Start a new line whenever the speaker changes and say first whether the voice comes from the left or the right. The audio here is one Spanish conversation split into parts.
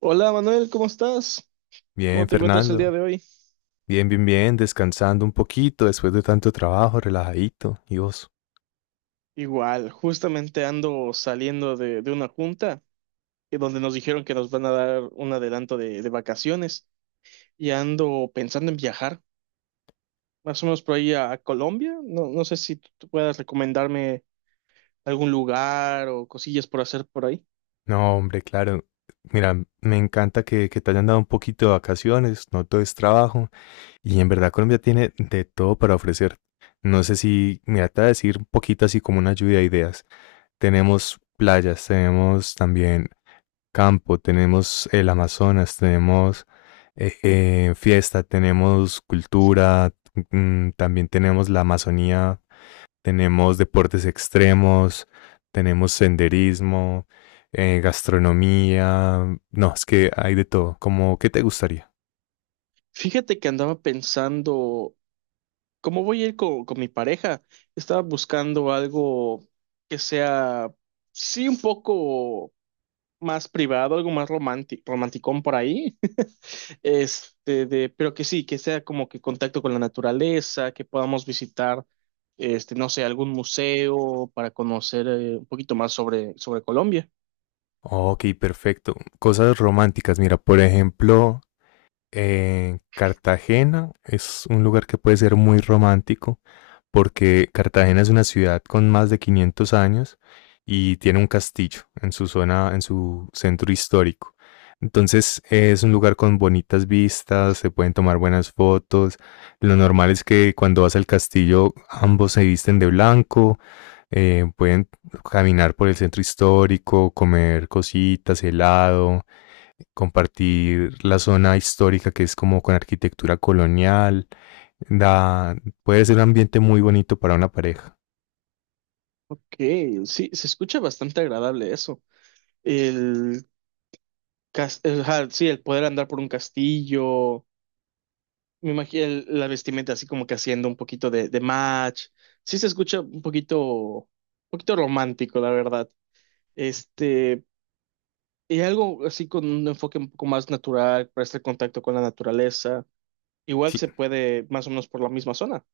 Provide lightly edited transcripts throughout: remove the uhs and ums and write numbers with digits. right: Hola Manuel, ¿cómo estás?
left: Bien,
right: ¿Cómo te encuentras el día
left: Fernando.
right: de hoy?
left: Bien, bien, bien, descansando un poquito después de tanto trabajo, relajadito. ¿Y vos?
right: Igual, justamente ando saliendo de una junta, donde nos dijeron que nos van a dar un adelanto de vacaciones y ando pensando en viajar, más o menos por ahí a Colombia. No, no sé si tú puedas recomendarme algún lugar o cosillas por hacer por ahí.
left: No, hombre, claro. Mira, me encanta que te hayan dado un poquito de vacaciones, no todo es trabajo. Y en verdad Colombia tiene de todo para ofrecer. No sé si, mira, te voy a decir un poquito así como una lluvia de ideas. Tenemos playas, tenemos también campo, tenemos el Amazonas, tenemos fiesta, tenemos cultura, mm, también tenemos la Amazonía, tenemos deportes extremos, tenemos senderismo, gastronomía, no, es que hay de todo. Como, ¿qué te gustaría?
right: Fíjate que andaba pensando, ¿cómo voy a ir con mi pareja? Estaba buscando algo que sea, sí, un poco más privado, algo más romántico, romanticón por ahí, pero que sí, que sea como que contacto con la naturaleza, que podamos visitar, este, no sé, algún museo para conocer, un poquito más sobre Colombia.
left: Ok, perfecto. Cosas románticas, mira, por ejemplo, Cartagena es un lugar que puede ser muy romántico porque Cartagena es una ciudad con más de 500 años y tiene un castillo en su zona, en su centro histórico. Entonces, es un lugar con bonitas vistas, se pueden tomar buenas fotos. Lo normal es que cuando vas al castillo ambos se visten de blanco, pueden caminar por el centro histórico, comer cositas, helado, compartir la zona histórica que es como con arquitectura colonial. Da, puede ser un ambiente muy bonito para una pareja.
right: Ok, sí, se escucha bastante agradable eso. El, ajá, sí, el poder andar por un castillo. Me imagino la vestimenta así como que haciendo un poquito de match. Sí se escucha un poquito romántico, la verdad. Este, y algo así con un enfoque un poco más natural, para este contacto con la naturaleza. Igual
left: Sí.
right: se puede más o menos por la misma zona.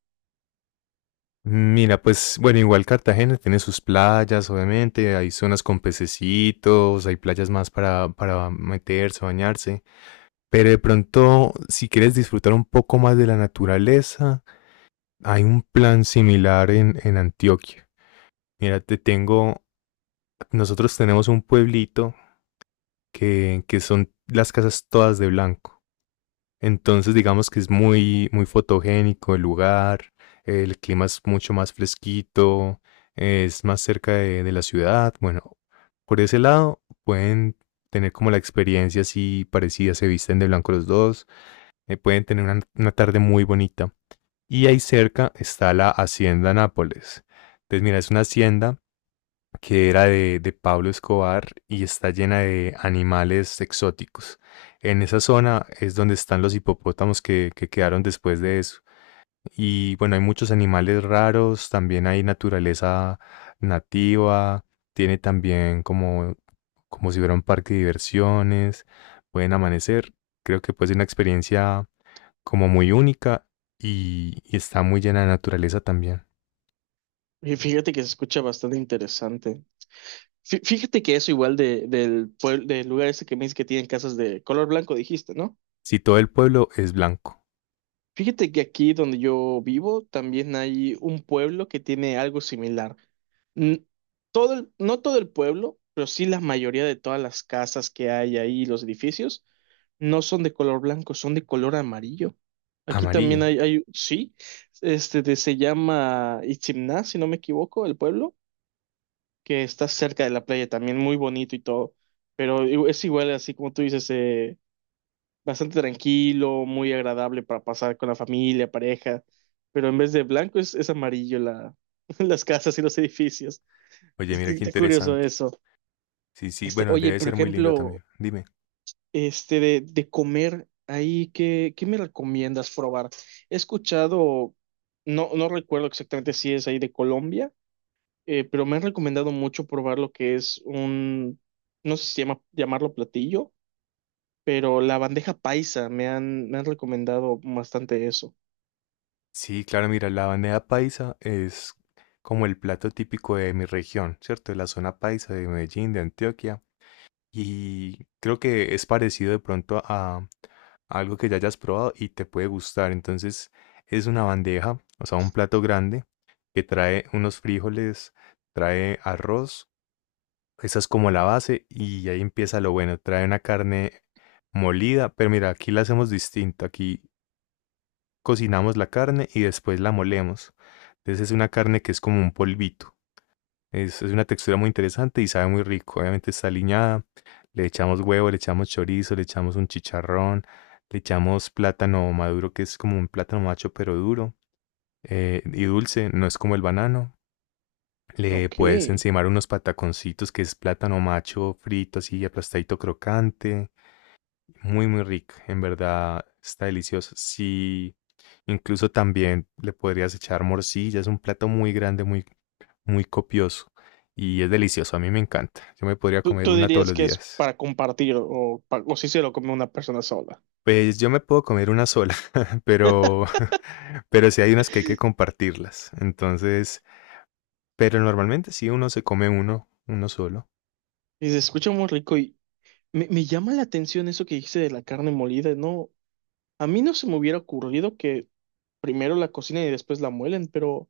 left: Mira, pues bueno, igual Cartagena tiene sus playas, obviamente, hay zonas con pececitos, hay playas más para meterse, bañarse, pero de pronto, si quieres disfrutar un poco más de la naturaleza, hay un plan similar en Antioquia. Mira, te tengo, nosotros tenemos un pueblito que son las casas todas de blanco. Entonces digamos que es muy, muy fotogénico el lugar, el clima es mucho más fresquito, es más cerca de la ciudad. Bueno, por ese lado pueden tener como la experiencia así parecida, se visten de blanco los dos, pueden tener una tarde muy bonita. Y ahí cerca está la Hacienda Nápoles. Entonces mira, es una hacienda que era de Pablo Escobar y está llena de animales exóticos. En esa zona es donde están los hipopótamos que quedaron después de eso. Y bueno, hay muchos animales raros, también hay naturaleza nativa, tiene también como, como si fuera un parque de diversiones, pueden amanecer. Creo que puede ser una experiencia como muy única y está muy llena de naturaleza también.
right: Y fíjate que se escucha bastante interesante. Fíjate que eso igual del lugar ese que me dices que tienen casas de color blanco, dijiste, ¿no?
left: Si todo el pueblo es blanco,
right: Fíjate que aquí donde yo vivo también hay un pueblo que tiene algo similar. N- no todo el pueblo, pero sí la mayoría de todas las casas que hay ahí, los edificios no son de color blanco, son de color amarillo. Aquí también
left: amarillo.
right: hay sí, se llama Itzimná, si no me equivoco, el pueblo, que está cerca de la playa también, muy bonito y todo. Pero es igual, así como tú dices, bastante tranquilo, muy agradable para pasar con la familia, pareja. Pero en vez de blanco es amarillo la, las casas y los edificios.
left: Oye,
right: Es
left: mira
right: que
left: qué
right: está curioso
left: interesante.
right: eso.
left: Sí, sí,
right: Este,
left: bueno,
right: oye,
left: debe
right: por
left: ser muy lindo
right: ejemplo,
left: también. Dime.
right: de comer ahí, ¿qué me recomiendas probar? He escuchado, no, no recuerdo exactamente si es ahí de Colombia, pero me han recomendado mucho probar lo que es un, no sé si llamarlo platillo, pero la bandeja paisa, me han recomendado bastante eso.
left: Sí, claro, mira, la bandeja paisa es como el plato típico de mi región, ¿cierto? De la zona paisa de Medellín, de Antioquia. Y creo que es parecido de pronto a algo que ya hayas probado y te puede gustar. Entonces, es una bandeja, o sea, un plato grande que trae unos frijoles, trae arroz. Esa es como la base y ahí empieza lo bueno. Trae una carne molida, pero mira, aquí la hacemos distinto. Aquí cocinamos la carne y después la molemos. Entonces es una carne que es como un polvito. Es una textura muy interesante y sabe muy rico. Obviamente está aliñada. Le echamos huevo, le echamos chorizo, le echamos un chicharrón, le echamos plátano maduro, que es como un plátano macho pero duro y dulce, no es como el banano. Le
right: Ok.
left: puedes encimar unos pataconcitos, que es plátano macho frito, así aplastadito crocante. Muy, muy rica, en verdad está delicioso. Sí, incluso también le podrías echar morcilla, es un plato muy grande, muy, muy copioso y es delicioso, a mí me encanta. Yo me podría
right: ¿Tú,
left: comer
right: tú
left: una todos
right: dirías
left: los
right: que es
left: días.
right: para compartir o, o si se lo come una persona sola?
left: Pues yo me puedo comer una sola, pero, pero sí hay unas que hay que compartirlas. Entonces, pero normalmente sí uno se come uno solo.
right: Y se escucha muy rico, y me llama la atención eso que dice de la carne molida, ¿no? A mí no se me hubiera ocurrido que primero la cocinen y después la muelen, pero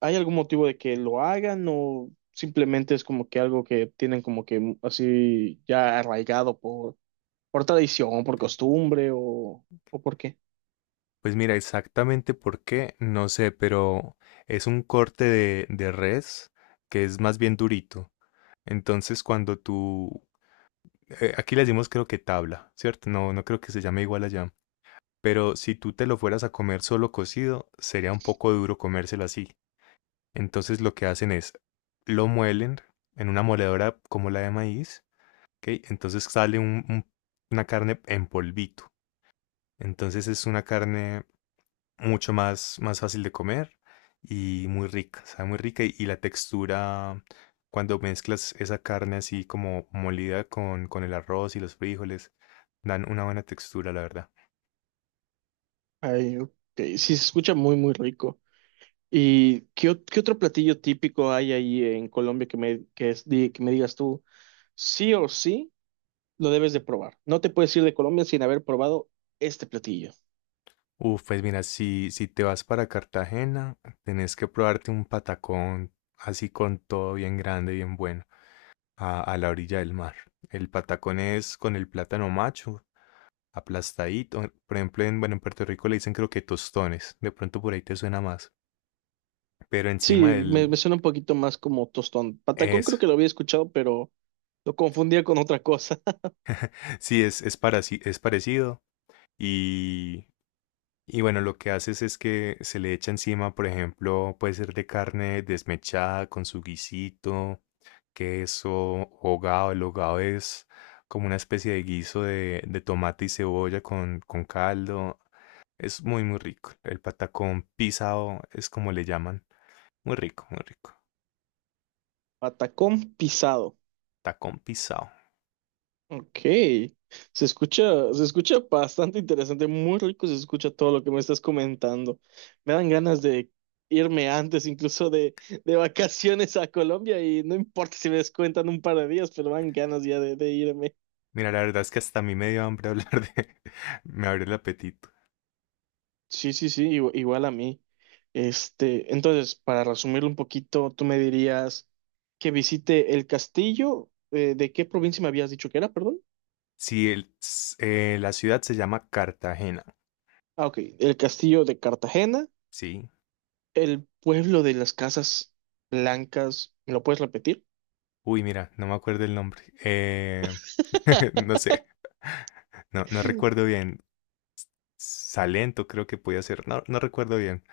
right: ¿hay algún motivo de que lo hagan o simplemente es como que algo que tienen como que así ya arraigado por tradición, por costumbre o por qué?
left: Pues mira, exactamente por qué, no sé, pero es un corte de res que es más bien durito. Entonces, cuando tú, aquí le decimos creo que tabla, ¿cierto? No, no creo que se llame igual allá. Pero si tú te lo fueras a comer solo cocido, sería un poco duro comérselo así. Entonces lo que hacen es, lo muelen en una moledora como la de maíz, ¿ok? Entonces sale una carne en polvito. Entonces es una carne mucho más, más fácil de comer y muy rica, sabe muy rica y la textura, cuando mezclas esa carne así como molida con el arroz y los frijoles, dan una buena textura, la verdad.
right: Ay, ok, sí, se escucha muy, muy rico. ¿Y qué, qué otro platillo típico hay ahí en Colombia que me, que es- di- que me digas tú, sí o sí, lo debes de probar? No te puedes ir de Colombia sin haber probado este platillo.
left: Uf, pues mira, si te vas para Cartagena, tenés que probarte un patacón así con todo bien grande, bien bueno, a la orilla del mar. El patacón es con el plátano macho, aplastadito. Por ejemplo, en, bueno, en Puerto Rico le dicen creo que tostones. De pronto por ahí te suena más, pero encima
right: Sí,
left: del...
right: me suena un poquito más como tostón. Patacón creo
left: Eso.
right: que lo había escuchado, pero lo confundía con otra cosa.
left: Sí, es parecido. Y, y bueno, lo que haces es que se le echa encima, por ejemplo, puede ser de carne desmechada con su guisito, queso, hogado. El hogado es como una especie de guiso de tomate y cebolla con caldo. Es muy, muy rico. El patacón pisado es como le llaman. Muy rico, muy rico.
right: Patacón pisado.
left: Tacón pisado.
right: Ok. Se escucha bastante interesante, muy rico se escucha todo lo que me estás comentando. Me dan ganas de irme antes incluso de vacaciones a Colombia, y no importa si me descuentan un par de días, pero me dan ganas ya de irme.
left: Mira, la verdad es que hasta a mí me dio hambre hablar de... Me abrió el apetito.
right: Sí, sí, sí, igual a mí. Este, entonces, para resumirlo un poquito, tú me dirías que visite el castillo, ¿de qué provincia me habías dicho que era, perdón?
left: Sí, el, la ciudad se llama Cartagena,
right: Ah, ok, el castillo de Cartagena,
left: ¿sí?
right: el pueblo de las casas blancas, ¿me lo puedes repetir?
left: Uy, mira, no me acuerdo el nombre. No sé, no, no recuerdo bien. Salento creo que podía ser, no, no recuerdo bien.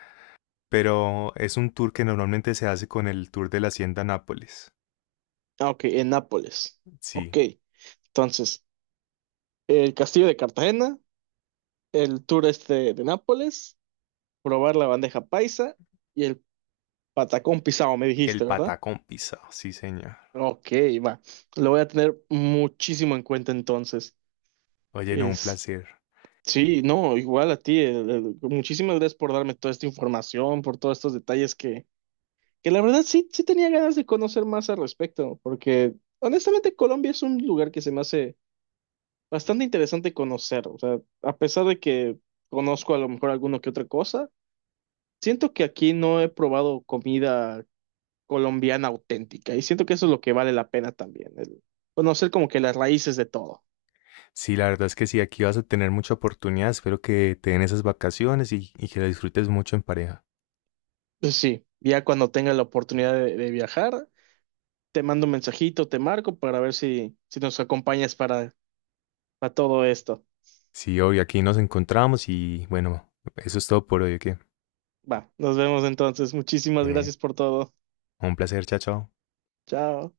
left: Pero es un tour que normalmente se hace con el tour de la Hacienda Nápoles,
right: Ah, ok, en Nápoles. Ok,
left: sí.
right: entonces, el castillo de Cartagena, el tour este de Nápoles, probar la bandeja paisa y el patacón pisado, me
left: Y el
right: dijiste, ¿verdad?
left: Patacón Pisa, sí, señor.
right: Ok, va. Lo voy a tener muchísimo en cuenta entonces.
left: Oye, no, un
right: Es,
left: placer.
right: sí, no, igual a ti. Muchísimas gracias por darme toda esta información, por todos estos detalles que la verdad sí, sí tenía ganas de conocer más al respecto, porque honestamente Colombia es un lugar que se me hace bastante interesante conocer. O sea, a pesar de que conozco a lo mejor alguno que otra cosa, siento que aquí no he probado comida colombiana auténtica, y siento que eso es lo que vale la pena también, el conocer como que las raíces de todo.
left: Sí, la verdad es que sí, aquí vas a tener mucha oportunidad. Espero que te den esas vacaciones y que la disfrutes mucho en pareja.
right: Pues sí, ya cuando tenga la oportunidad de viajar, te mando un mensajito, te marco para ver si, si nos acompañas para todo esto.
left: Sí, hoy aquí nos encontramos y bueno, eso es todo por hoy, que
right: Va, nos vemos entonces. Muchísimas gracias por todo.
left: un placer, chao, chao.
right: Chao.